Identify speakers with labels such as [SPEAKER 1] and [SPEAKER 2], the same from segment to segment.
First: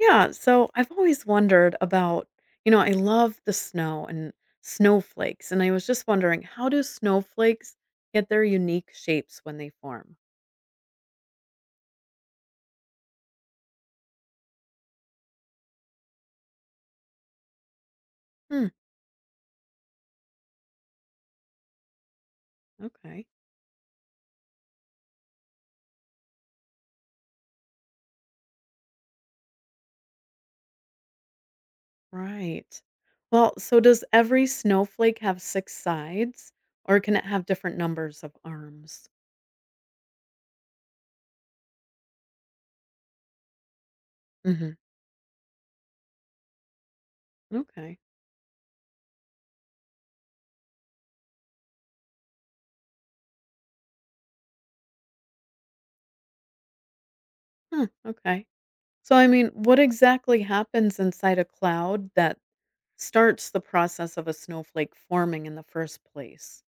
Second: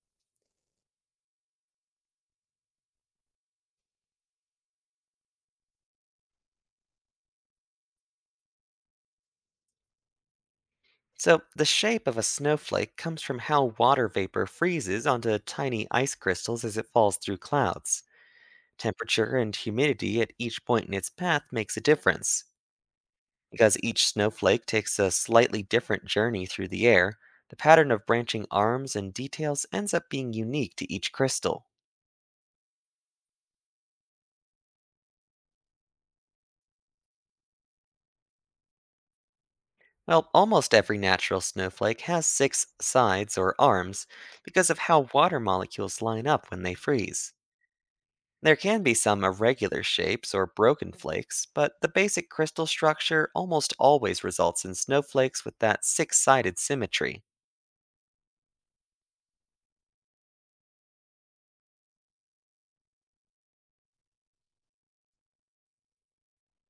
[SPEAKER 1] Yeah, so I've always wondered about, I love the snow and snowflakes, and I was just wondering, how do snowflakes get their unique shapes when they form?
[SPEAKER 2] So, the shape of a snowflake comes from how water vapor freezes onto tiny ice crystals as it falls through clouds.
[SPEAKER 1] Hmm,
[SPEAKER 2] Temperature and humidity at each point in its path makes a difference.
[SPEAKER 1] okay.
[SPEAKER 2] Because each snowflake takes a slightly different journey through the air, the pattern of branching arms and details ends up being unique to each crystal.
[SPEAKER 1] Right. Well, so does every snowflake have six sides, or can it have different numbers of arms?
[SPEAKER 2] Well, almost every natural snowflake has six sides or arms
[SPEAKER 1] Hmm.
[SPEAKER 2] because of how water molecules line up when they freeze.
[SPEAKER 1] Okay.
[SPEAKER 2] There can be some irregular shapes or broken flakes, but the basic crystal structure almost always results in snowflakes with that six sided symmetry.
[SPEAKER 1] Hmm, okay. So, I mean, what exactly happens inside a cloud that starts the process of a snowflake forming in the first place?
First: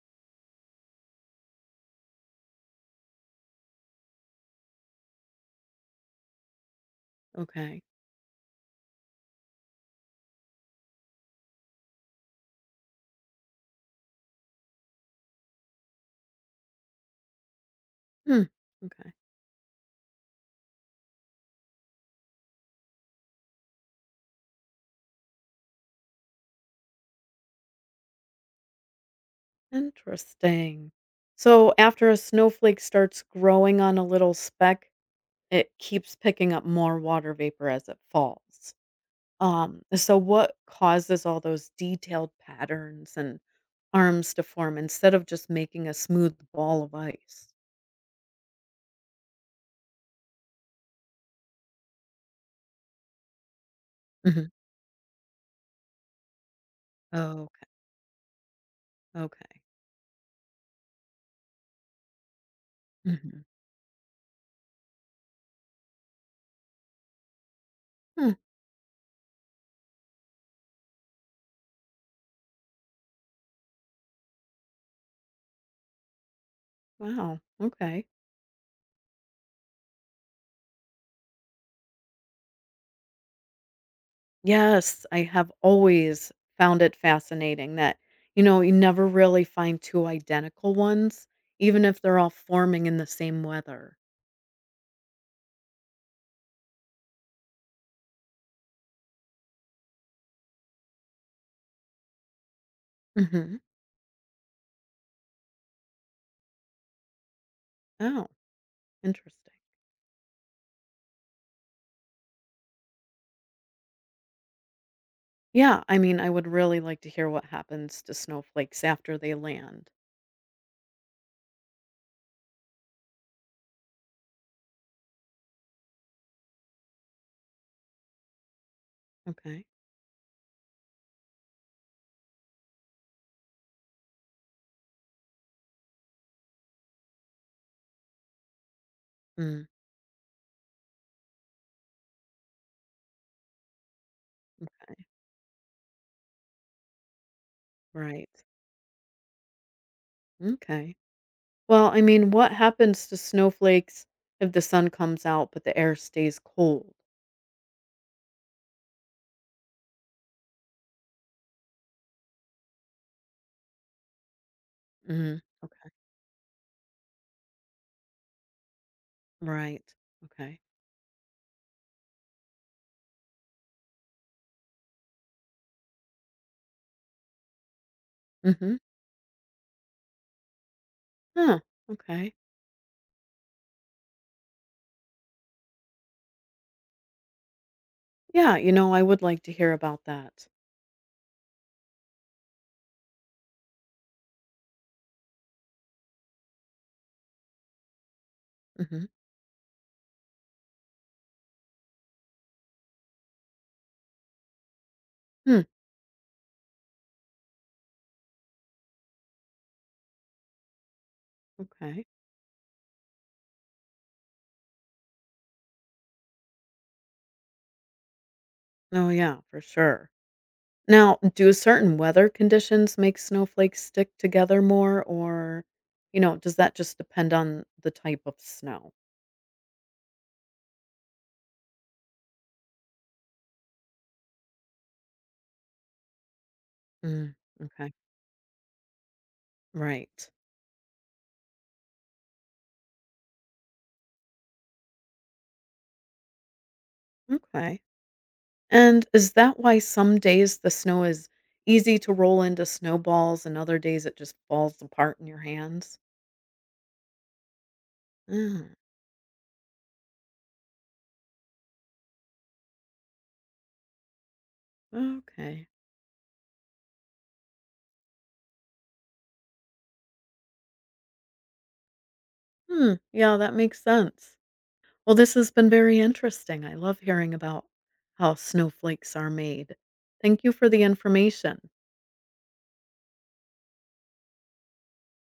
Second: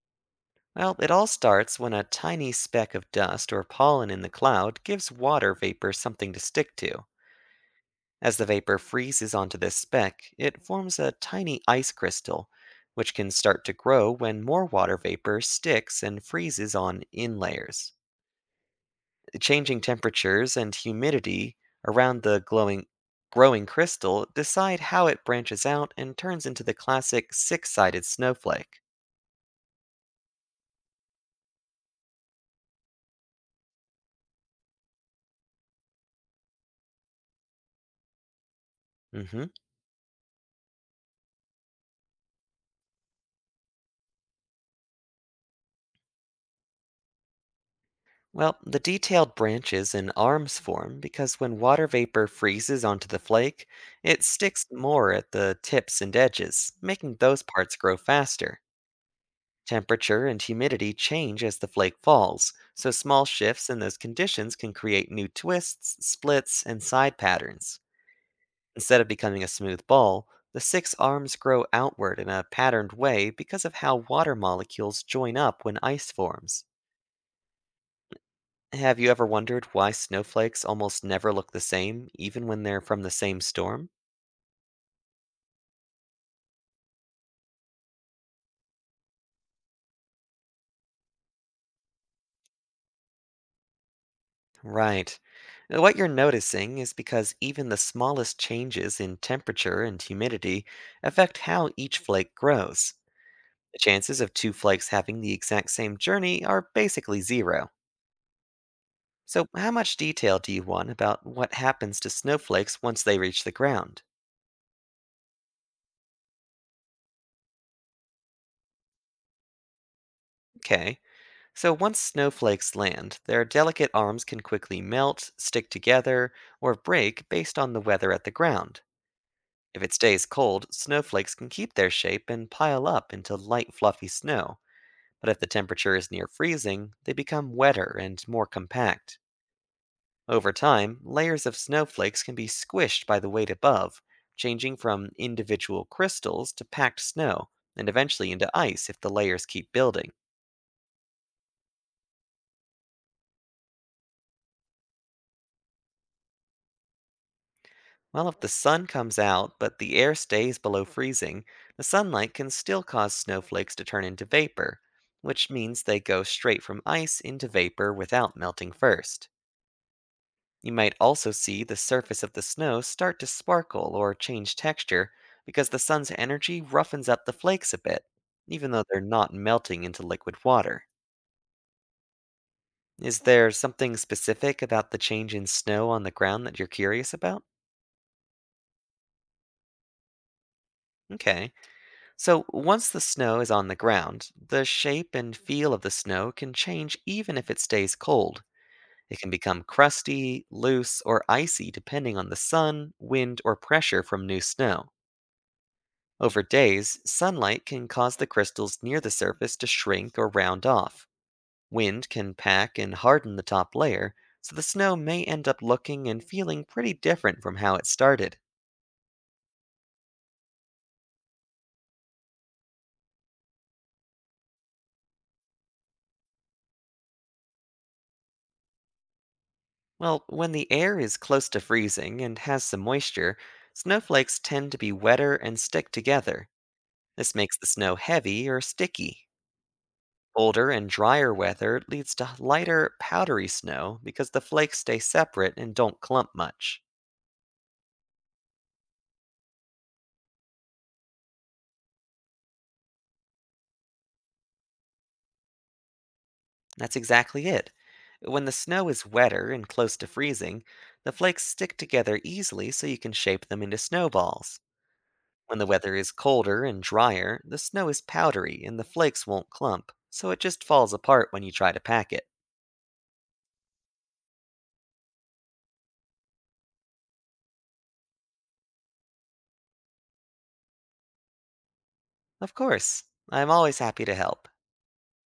[SPEAKER 2] Well, it all starts when a tiny speck of dust or pollen in the cloud gives water vapor something to stick to.
[SPEAKER 1] Okay.
[SPEAKER 2] As the vapor freezes onto this speck, it forms a tiny ice crystal, which can start to grow when more water vapor sticks and freezes on in layers.
[SPEAKER 1] Hmm, okay.
[SPEAKER 2] Changing temperatures and humidity around the glowing, growing crystal decide how it branches out and turns into the classic six sided snowflake.
[SPEAKER 1] Interesting. So after a snowflake starts growing on a little speck, it keeps picking up more water vapor as it falls.
[SPEAKER 2] hmm
[SPEAKER 1] So what causes all those detailed patterns and arms to form instead of just making a smooth ball of ice?
[SPEAKER 2] Well, the detailed branches and arms form because when water vapor freezes onto the flake, it
[SPEAKER 1] Hmm.
[SPEAKER 2] sticks more at the tips and edges, making
[SPEAKER 1] Oh,
[SPEAKER 2] those
[SPEAKER 1] okay.
[SPEAKER 2] parts grow faster.
[SPEAKER 1] Okay.
[SPEAKER 2] Temperature and humidity change as the flake falls, so small
[SPEAKER 1] Hmm.
[SPEAKER 2] shifts in those conditions can create new twists, splits, and side patterns.
[SPEAKER 1] Hmm,
[SPEAKER 2] Instead of becoming a smooth ball, the six arms grow outward in a patterned way because of how water molecules join up when ice forms.
[SPEAKER 1] wow. Okay.
[SPEAKER 2] Have you ever wondered why snowflakes almost never look the same, even when they're from the same storm?
[SPEAKER 1] Yes, I have always found it fascinating that, you never really find 2 identical ones, even if they're all forming in the same weather.
[SPEAKER 2] Right. What you're noticing is because even the smallest changes in temperature and humidity affect how each flake grows.
[SPEAKER 1] Mhm.
[SPEAKER 2] The chances of two flakes having the exact same journey are basically zero.
[SPEAKER 1] Oh,
[SPEAKER 2] So,
[SPEAKER 1] interesting.
[SPEAKER 2] how much detail do you want about what happens to snowflakes once they reach the ground?
[SPEAKER 1] Yeah, I mean, I would really like to hear what happens to snowflakes after they land.
[SPEAKER 2] Okay, so once snowflakes land, their delicate arms can quickly melt, stick together, or break based on the weather at the ground.
[SPEAKER 1] Okay.
[SPEAKER 2] If it stays cold, snowflakes can keep their shape and pile up into light, fluffy snow, but if the temperature is near freezing, they become wetter and more compact.
[SPEAKER 1] Mm,
[SPEAKER 2] Over time, layers of snowflakes can be squished by the weight above, changing
[SPEAKER 1] okay.
[SPEAKER 2] from individual crystals to packed snow, and
[SPEAKER 1] Right.
[SPEAKER 2] eventually into ice if the layers keep building.
[SPEAKER 1] Okay. Well, I mean, what happens to snowflakes if the sun comes out, but the air stays cold?
[SPEAKER 2] Well, if the sun comes out but the air stays below freezing, the sunlight can still cause snowflakes to turn into vapor,
[SPEAKER 1] Mhm.
[SPEAKER 2] which means
[SPEAKER 1] Okay.
[SPEAKER 2] they go straight from ice into vapor without melting first.
[SPEAKER 1] Right. Okay.
[SPEAKER 2] You might also see the surface of the snow start to sparkle or change texture because the sun's energy roughens up the flakes a bit, even
[SPEAKER 1] Mhm.
[SPEAKER 2] though they're not melting into liquid water.
[SPEAKER 1] Huh. Okay.
[SPEAKER 2] Is there something specific about the change in snow on the ground that you're curious about?
[SPEAKER 1] Yeah, I would like to hear about that.
[SPEAKER 2] Okay, so once the snow is on the ground, the shape and feel of the snow can change even if it stays cold.
[SPEAKER 1] Hmm.
[SPEAKER 2] It can become crusty, loose, or icy depending on the sun, wind, or pressure from new snow.
[SPEAKER 1] Hmm.
[SPEAKER 2] Over days, sunlight can cause the crystals near the surface to shrink or round off.
[SPEAKER 1] Okay.
[SPEAKER 2] Wind can pack and harden the top layer, so the snow may end up looking and feeling pretty different from how it started.
[SPEAKER 1] Oh, yeah, for sure. Now, do certain weather conditions make snowflakes stick together more, or, does that just depend on the type of snow?
[SPEAKER 2] Well, when the air is close to freezing and has some moisture, snowflakes tend to be wetter and stick together.
[SPEAKER 1] Mm,
[SPEAKER 2] This makes the
[SPEAKER 1] okay.
[SPEAKER 2] snow heavy or sticky.
[SPEAKER 1] Right.
[SPEAKER 2] Colder and drier weather leads to lighter, powdery snow because the flakes stay separate and don't clump much.
[SPEAKER 1] Okay. And is that why some days the snow is easy to roll into snowballs and other days it just falls apart in your hands?
[SPEAKER 2] That's exactly it. When the
[SPEAKER 1] Mm,
[SPEAKER 2] snow is wetter and close to freezing, the flakes stick together easily so you can shape them into snowballs. When
[SPEAKER 1] okay.
[SPEAKER 2] the weather is colder and drier, the snow is powdery and the flakes won't clump, so it just falls apart when you try to pack it.
[SPEAKER 1] Hmm. Yeah, that makes sense. Well, this has been very interesting. I love hearing about how snowflakes are made. Thank you for the information.
[SPEAKER 2] Of course, I'm always happy to help.